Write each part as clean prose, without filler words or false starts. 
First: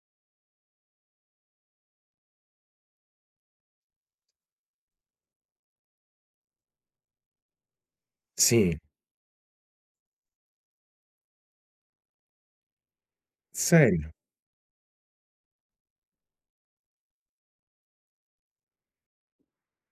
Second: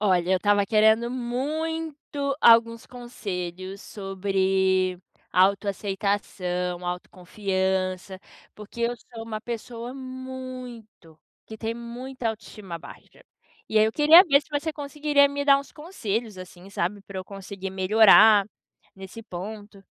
Olha, eu estava querendo muito alguns conselhos sobre autoaceitação, autoconfiança, Sim, porque eu sou uma pessoa muito que tem muita autoestima baixa. E aí eu sério? queria ver se você conseguiria me dar uns conselhos, assim, sabe, para eu conseguir melhorar nesse ponto.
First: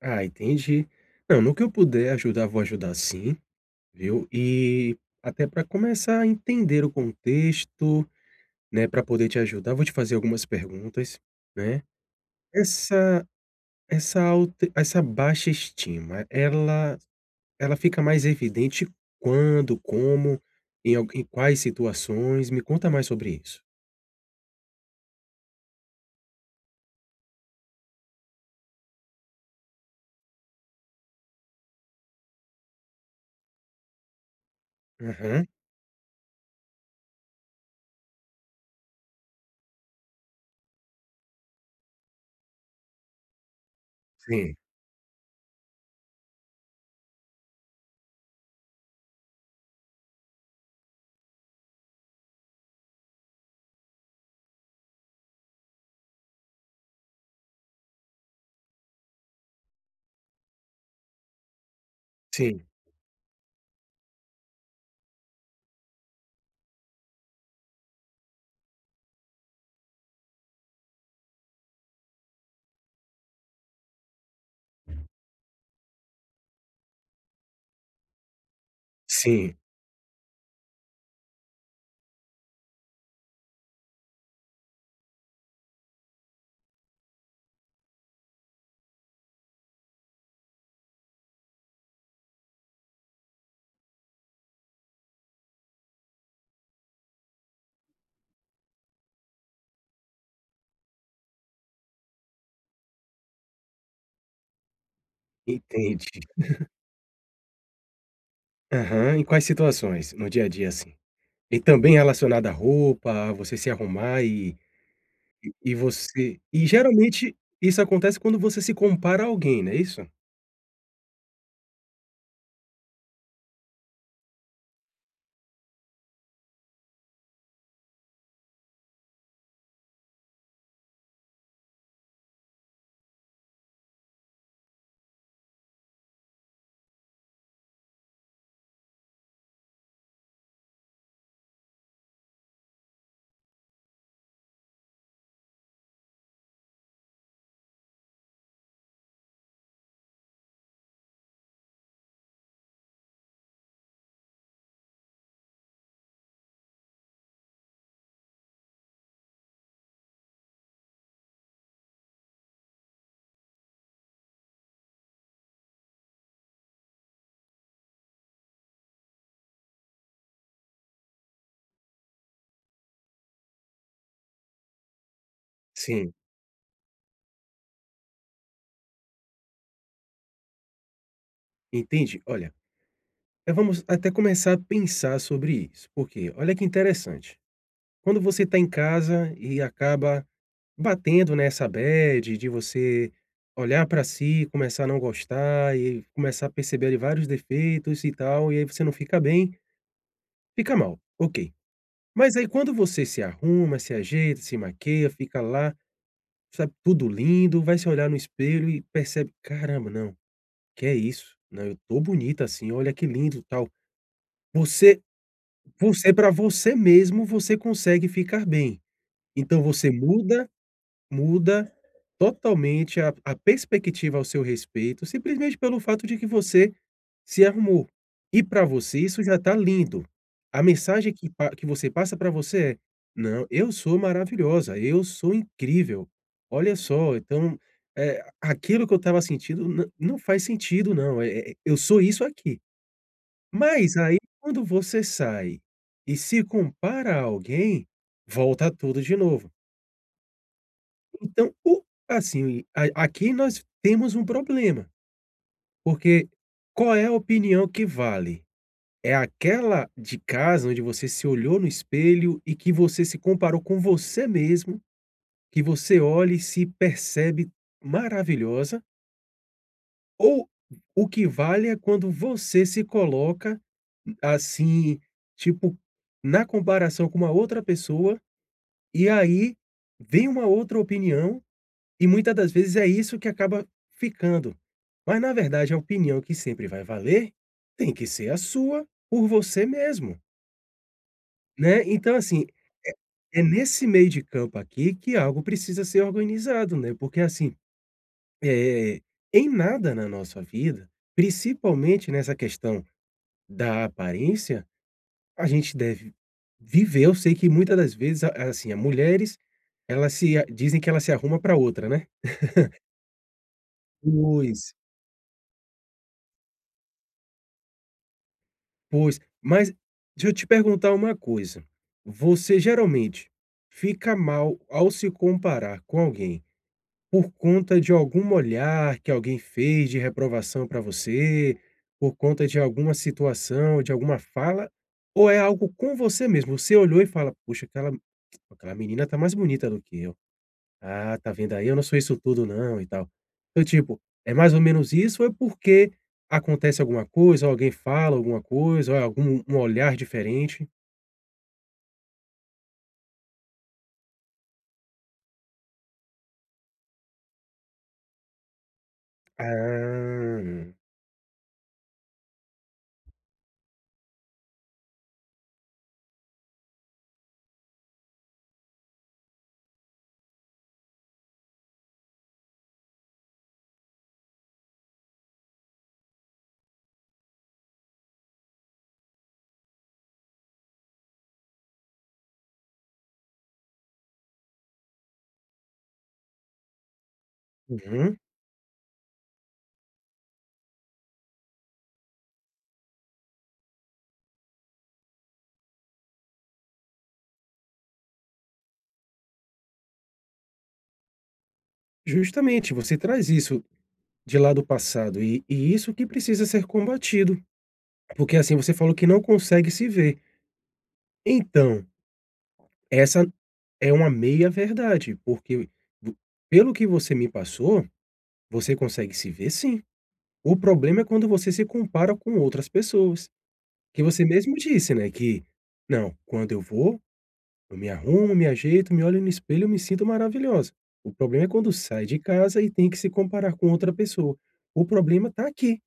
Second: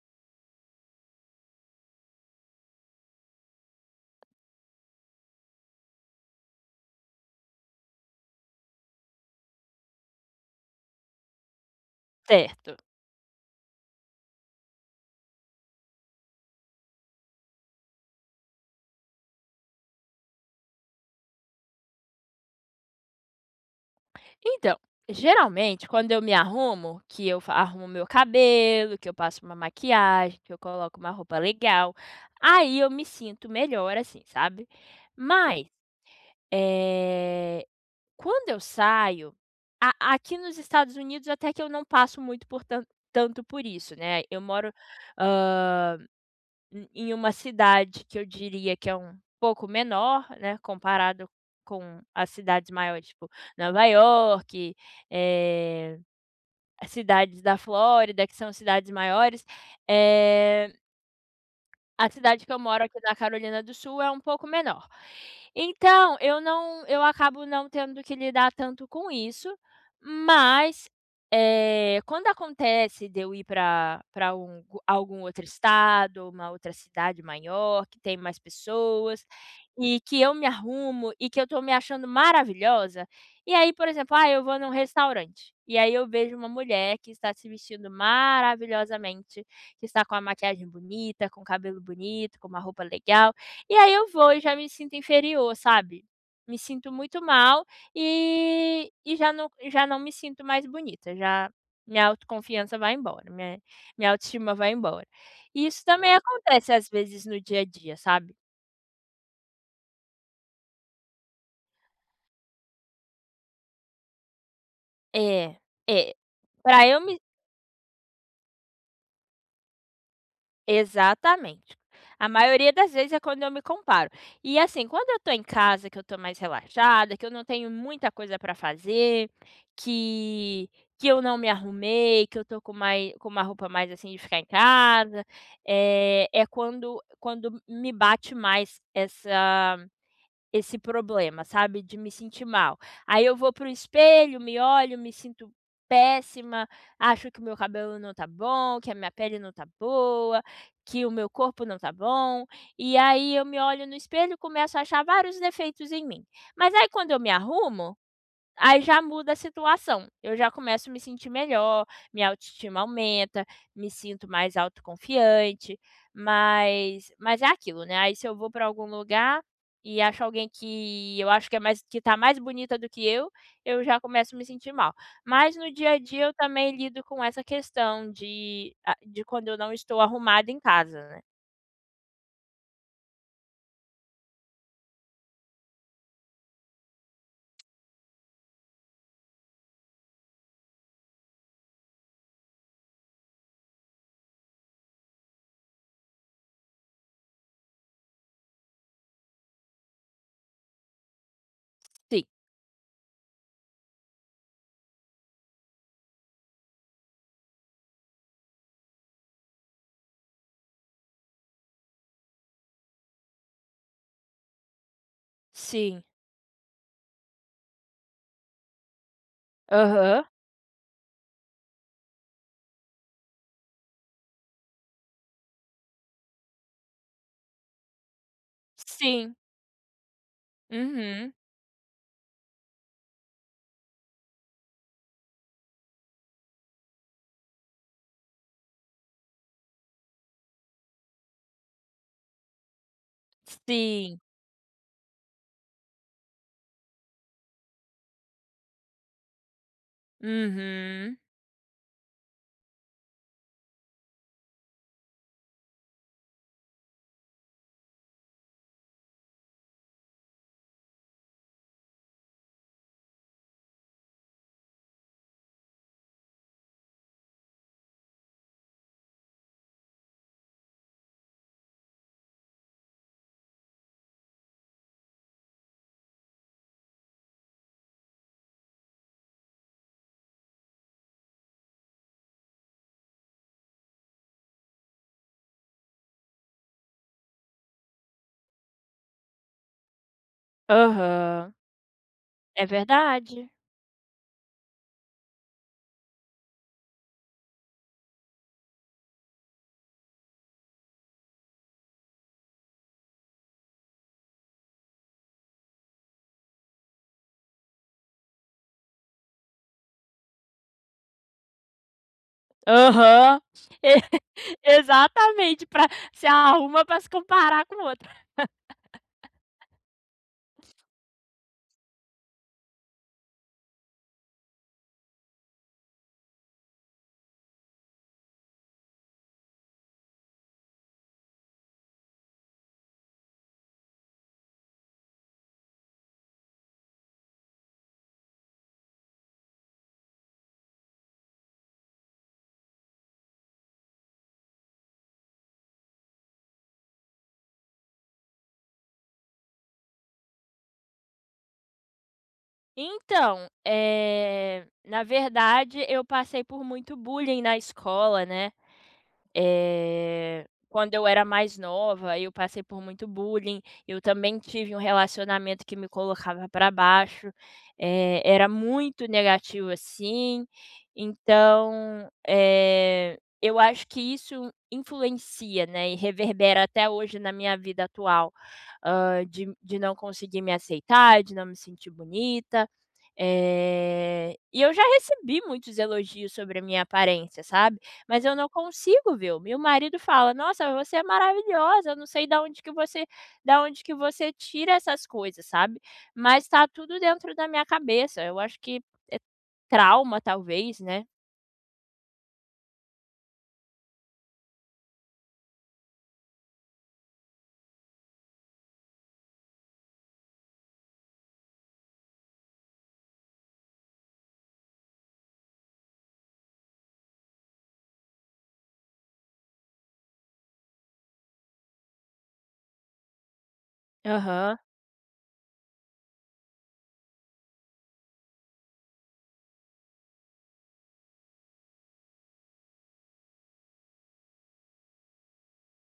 Ah, entendi. Não, no que eu puder ajudar, vou ajudar sim, viu? E até para começar a entender o contexto, né, para poder te ajudar, vou te fazer algumas perguntas, né? Certo. Essa essa alta essa baixa estima, ela fica mais evidente quando, como, em algu em quais situações? Me conta mais sobre isso. Então, geralmente, quando eu me arrumo, que eu arrumo meu cabelo, que eu passo uma maquiagem, que eu coloco uma roupa legal, aí eu me sinto melhor, assim, sabe? Aham, Mas, eh, quando eu saio, aqui nos Estados Unidos, até que eu não passo muito por tanto por isso, né? Eu sim, moro em uma cidade que eu diria que é um pouco menor, né, comparado com as cidades maiores, tipo Nova York, eh, as cidades da Flórida, que são cidades maiores, eh a cidade que eu sim, moro aqui na Carolina do Sul é um pouco menor. Então, eu não eu acabo não tendo que lidar tanto com isso, mas, quando acontece de eu ir pra um algum outro estado, uma outra cidade maior, que tem mais pessoas, sim, e que eu me arrumo, e que eu tô me achando maravilhosa, e aí, por exemplo, ah, eu vou num restaurante, e aí eu vejo uma mulher que está se vestindo maravilhosamente que está com a maquiagem bonita, com o cabelo bonito, com uma roupa legal, e aí eu vou e já me sinto inferior, sabe. Me sinto muito mal e já não me sinto mais bonita, já minha autoconfiança vai embora, minha autoestima vai embora. E isso também entendi. acontece às vezes no dia a dia, sabe. Aham, em quais situações? No dia a dia, assim? E também relacionada à roupa, a você se arrumar e e É, e é. você e Para eu me geralmente isso acontece quando você se compara a alguém, não é isso? Exatamente. A maioria das vezes é quando eu me comparo. E assim, quando eu tô em casa, que eu tô mais relaxada, que eu não tenho muita coisa para fazer, que que eu não me arrumei, que eu tô com mais com uma roupa mais assim de ficar em casa, é é quando me bate mais essa esse problema, sabe, de me sentir mal. Aí eu vou para o espelho, me olho, me sinto péssima, acho que o meu cabelo não tá bom, que a minha pele não tá boa, que o meu corpo não tá bom, e aí eu me olho no espelho e começo a achar vários defeitos em mim. Mas aí quando eu me arrumo aí já muda a situação, eu já começo a me sentir melhor, minha autoestima aumenta, me sinto mais autoconfiante, mas é aquilo, né, aí se eu vou para algum lugar e acho alguém que eu acho que é mais que tá mais bonita do que eu já começo a me sentir mal. Mas no dia a Sim, dia eu também lido com essa questão de a de quando eu não estou arrumada em casa, né. entende? Olha, vamos até começar a pensar sobre isso, porque olha que interessante, quando você está em casa e acaba batendo nessa bad de você olhar pra si, começar a não gostar e começar a perceber ali vários defeitos e tal, e aí você não fica bem, fica mal, ok. Sim, Mas aí quando você se arruma, se ajeita, se maqueia, fica lá, sabe, tudo lindo, vai se olhar no espelho e percebe: "Caramba, não, que é isso? Não, eu tô bonita assim, olha que lindo, tal". Você sim. você para você mesmo, você consegue ficar bem. Então você Aham. muda totalmente a perspectiva ao seu respeito, simplesmente pelo fato de que você se arrumou. E para você isso Sim. já tá lindo. A mensagem que Uhum. pa que você passa para você é: "Não, eu sou maravilhosa, eu sou incrível. Olha só, então, aquilo que eu estava sentindo nã não faz sentido não, eu sou isso aqui". Mas aí Sim. quando você sai e se compara a alguém, volta tudo de novo. Uhum. Então o assim, a aqui nós temos um problema, porque qual é a opinião que vale? É aquela de casa onde você se olhou no espelho e que você se comparou com você mesmo, que você olha e se percebe maravilhosa, ou o que vale é quando você se coloca, assim, tipo, na comparação com uma outra pessoa, e aí vem uma outra opinião, e muitas das vezes é isso que acaba ficando. Mas na verdade a opinião que sempre vai valer tem que ser a sua por você mesmo, Aham. né. Então assim, É verdade. é nesse meio de campo aqui que algo precisa ser organizado, né, porque assim, eh, em nada na nossa vida, principalmente nessa questão da aparência, a gente deve viver eu sei que muitas das vezes, a assim, as mulheres, elas se a dizem que ela se arruma para outra, né. Aham. E Pois, exatamente, pra se arruma para se comparar com o outro. pois. Mas deixa eu te perguntar uma coisa, você geralmente fica mal ao se comparar com alguém, por conta de algum olhar que alguém fez de reprovação para você, por conta de alguma situação, de alguma fala, ou é algo com você mesmo? Você olhou e fala: puxa, aquela menina tá mais bonita do que eu. Ah, tá vendo aí? Eu não sou isso tudo não", e tal. Então, tipo, é mais ou menos isso ou é porque acontece alguma coisa, ou alguém fala alguma coisa, ou é algum um olhar diferente? Então, na verdade eu passei por muito bullying na escola, né. Ah. Quando eu era mais nova, eu passei por muito bullying. Eu também tive um relacionamento que me colocava para baixo, era muito negativo, assim. Então, eu acho que isso influencia, né, e reverbera até hoje na minha vida atual, de não conseguir me aceitar, de não me sentir bonita. E eu já recebi muitos elogios sobre a minha aparência, sabe? Uhum. Mas eu não consigo ver. Meu marido fala: "Nossa, você é maravilhosa, eu não sei da onde que você da onde que você tira essas coisas", sabe. Mas tá tudo dentro da minha cabeça. Eu acho que é trauma talvez, né. Justamente, você traz isso de lá do passado e isso que precisa ser combatido, porque assim, você falou que não consegue se ver. Então, essa é uma meia verdade, porque vo pelo que você me passou, você consegue se ver sim. O problema é quando você se compara com outras pessoas, que você mesmo Aham, disse, né, que: "Não, quando eu vou, eu me arrumo, me ajeito, me olho no espelho, eu me sinto maravilhosa". O problema é quando sai de casa e tem que se comparar com outra pessoa. O problema tá aqui,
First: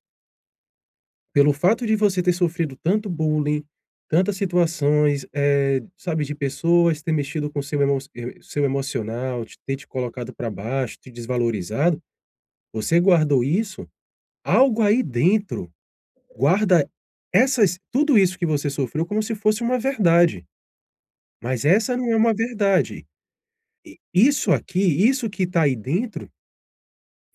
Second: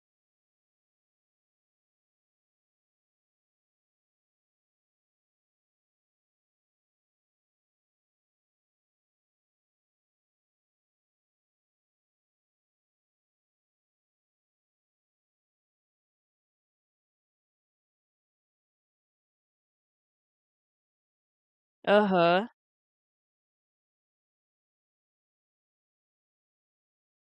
pelo fato de você ter sofrido tanto bullying, tantas situações, sabe, de pessoas ter mexido com seu emo seu emocional, te ter te colocado para baixo, te desvalorizado, você guardou isso, algo aí dentro guarda essas tudo isso que você sofreu como se fosse uma verdade, mas essa não é uma aham. verdade. E isso aqui, isso que está aí dentro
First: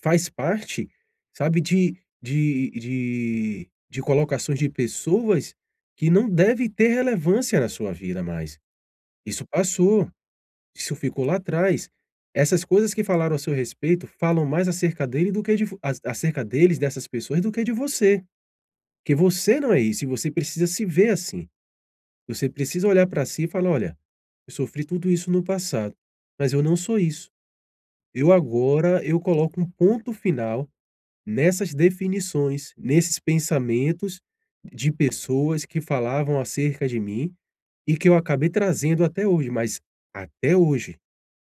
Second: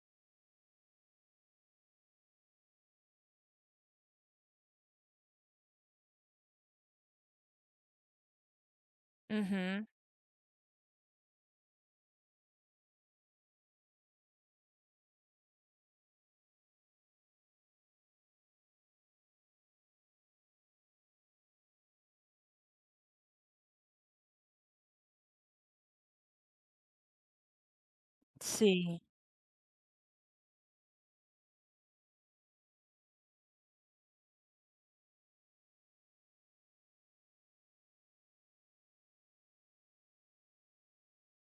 faz parte, sabe, de colocações de pessoas que não deve ter relevância na sua vida mais. Isso Uhum. passou, isso ficou lá atrás. Essas coisas que falaram a seu respeito falam mais acerca dele do que de vo a acerca deles, dessas pessoas, do que de você. Que você não é isso e você precisa se ver assim. Você precisa olhar para si e falar: "Olha, eu sofri tudo isso no passado, mas eu não sou isso. Sim. Eu coloco um ponto final nessas definições, nesses pensamentos de pessoas que falavam acerca de mim e que eu acabei trazendo até hoje, mas até hoje,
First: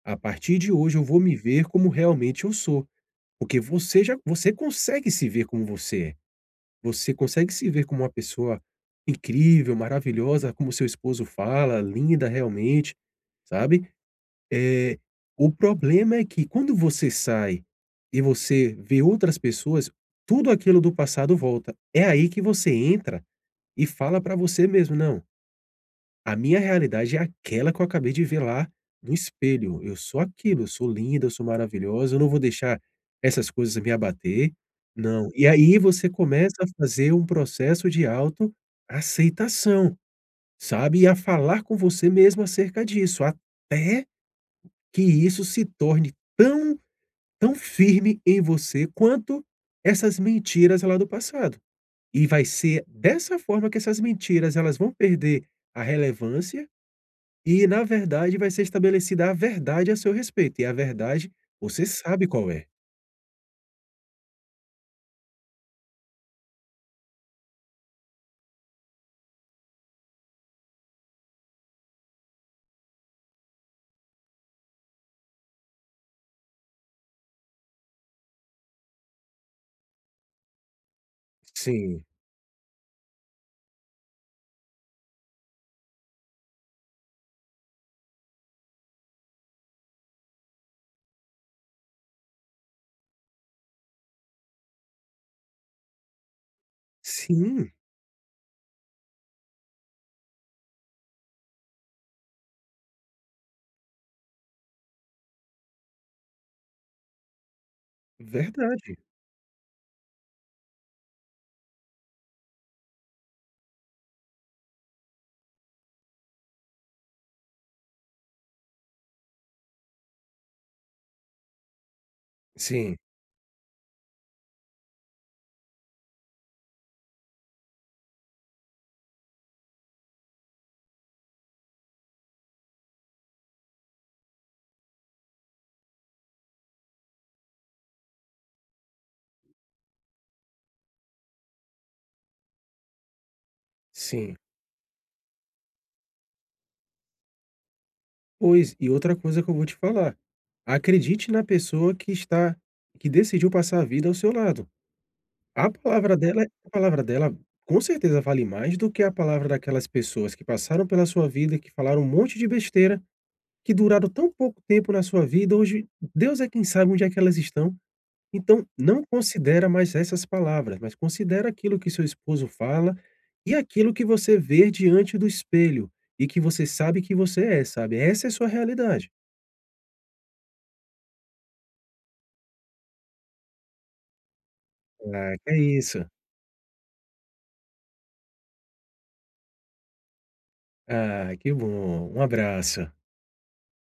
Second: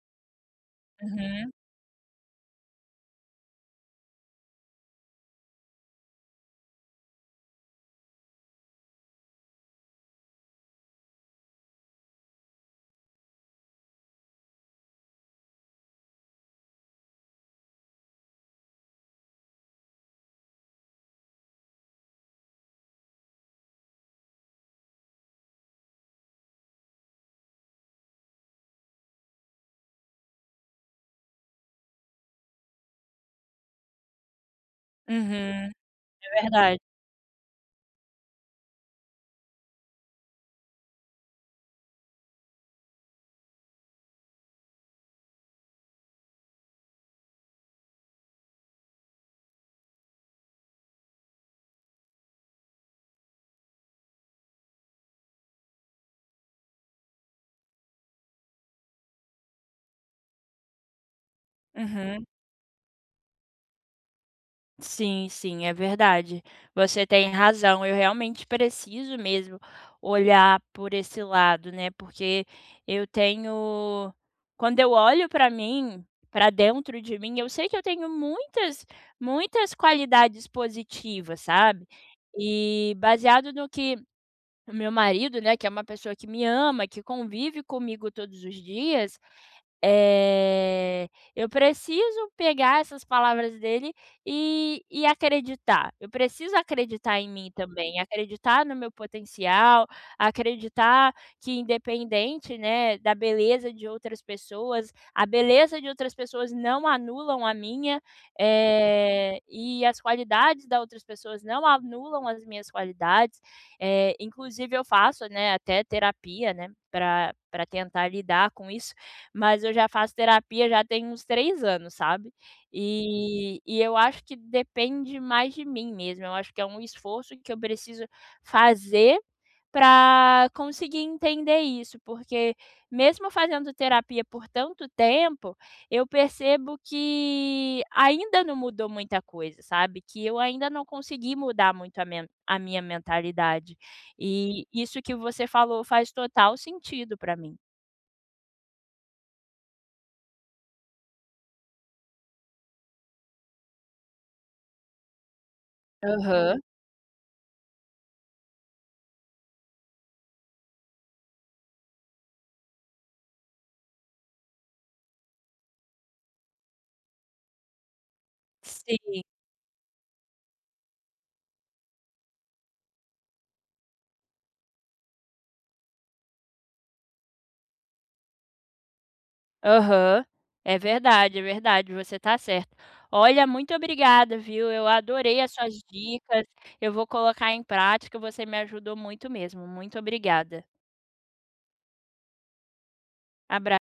a partir de hoje eu vou me Uhum, ver como realmente eu sou, porque você consegue se ver como você é. Você consegue se ver como uma pessoa incrível, maravilhosa, como seu esposo fala, linda realmente, sabe? Eh, o problema é que quando você sai e você vê outras pessoas, tudo aquilo do passado volta. É aí que você entra e fala pra você mesmo: "Não, a minha realidade é aquela que eu acabei de ver lá no espelho. Eu sou aquilo, eu sou linda, eu sou maravilhosa, eu não vou deixar essas coisas me abater". Não. E uhum. aí você É começa a verdade. fazer um processo de autoaceitação, sabe, e a falar com você mesmo acerca disso, até que isso se torne tão, tão firme em você quanto essas mentiras lá do passado. E vai ser dessa forma que essas mentiras, elas vão perder a relevância e, na verdade, vai ser estabelecida a verdade a seu respeito. E a verdade, você Uhum. sabe qual é. Sim, sim, é verdade. Você tem razão. Eu realmente preciso mesmo olhar por esse lado, né? Porque eu tenho. Quando eu olho para mim, para dentro de mim, eu sei que eu tenho muitas, muitas qualidades positivas, sabe? Sim, E baseado no que o meu marido, né, que é uma pessoa que me ama, que convive comigo todos os dias, eh, eu preciso pegar essas palavras dele e acreditar. Eu preciso acreditar em mim sim, também, acreditar no meu potencial, acreditar que independente, né, da beleza de outras pessoas, a beleza de outras pessoas não anulam a minha, verdade. E as qualidades da outras pessoas não anulam as minhas qualidades. Inclusive eu faço, né, até terapia, né, pra tentar lidar com isso, mas eu já faço terapia já tem uns 3 anos, sabe. Sim, E eu acho que depende mais de mim mesmo. Eu acho que é um esforço que eu preciso fazer para conseguir entender isso, porque mesmo fazendo terapia por tanto tempo, eu percebo que ainda não mudou muita coisa, sabe, que eu ainda não consegui mudar muito a men a minha mentalidade. sim. E isso que você falou faz total sentido para mim. Pois, e outra coisa que eu vou te falar, acredite na pessoa que está que decidiu passar a vida ao seu lado. Aham, A palavra dela com certeza vale mais do que a palavra daquelas pessoas que passaram pela sua vida, que falaram um monte de besteira, que duraram tão pouco tempo na sua vida, hoje Deus é quem sabe onde é que elas estão. Então, não sim. considera mais essas palavras, mas considera aquilo que seu esposo fala e aquilo que você vê diante do espelho e que você sabe que você é, sabe? Essa é a sua realidade. Aham. É verdade, você tá certo. Olha, muito obrigada, viu, eu Ah, adorei as que é suas isso. dicas, eu vou colocar em prática, você me ajudou muito mesmo. Muito obrigada. Ah, que bom. Um abraço. Abra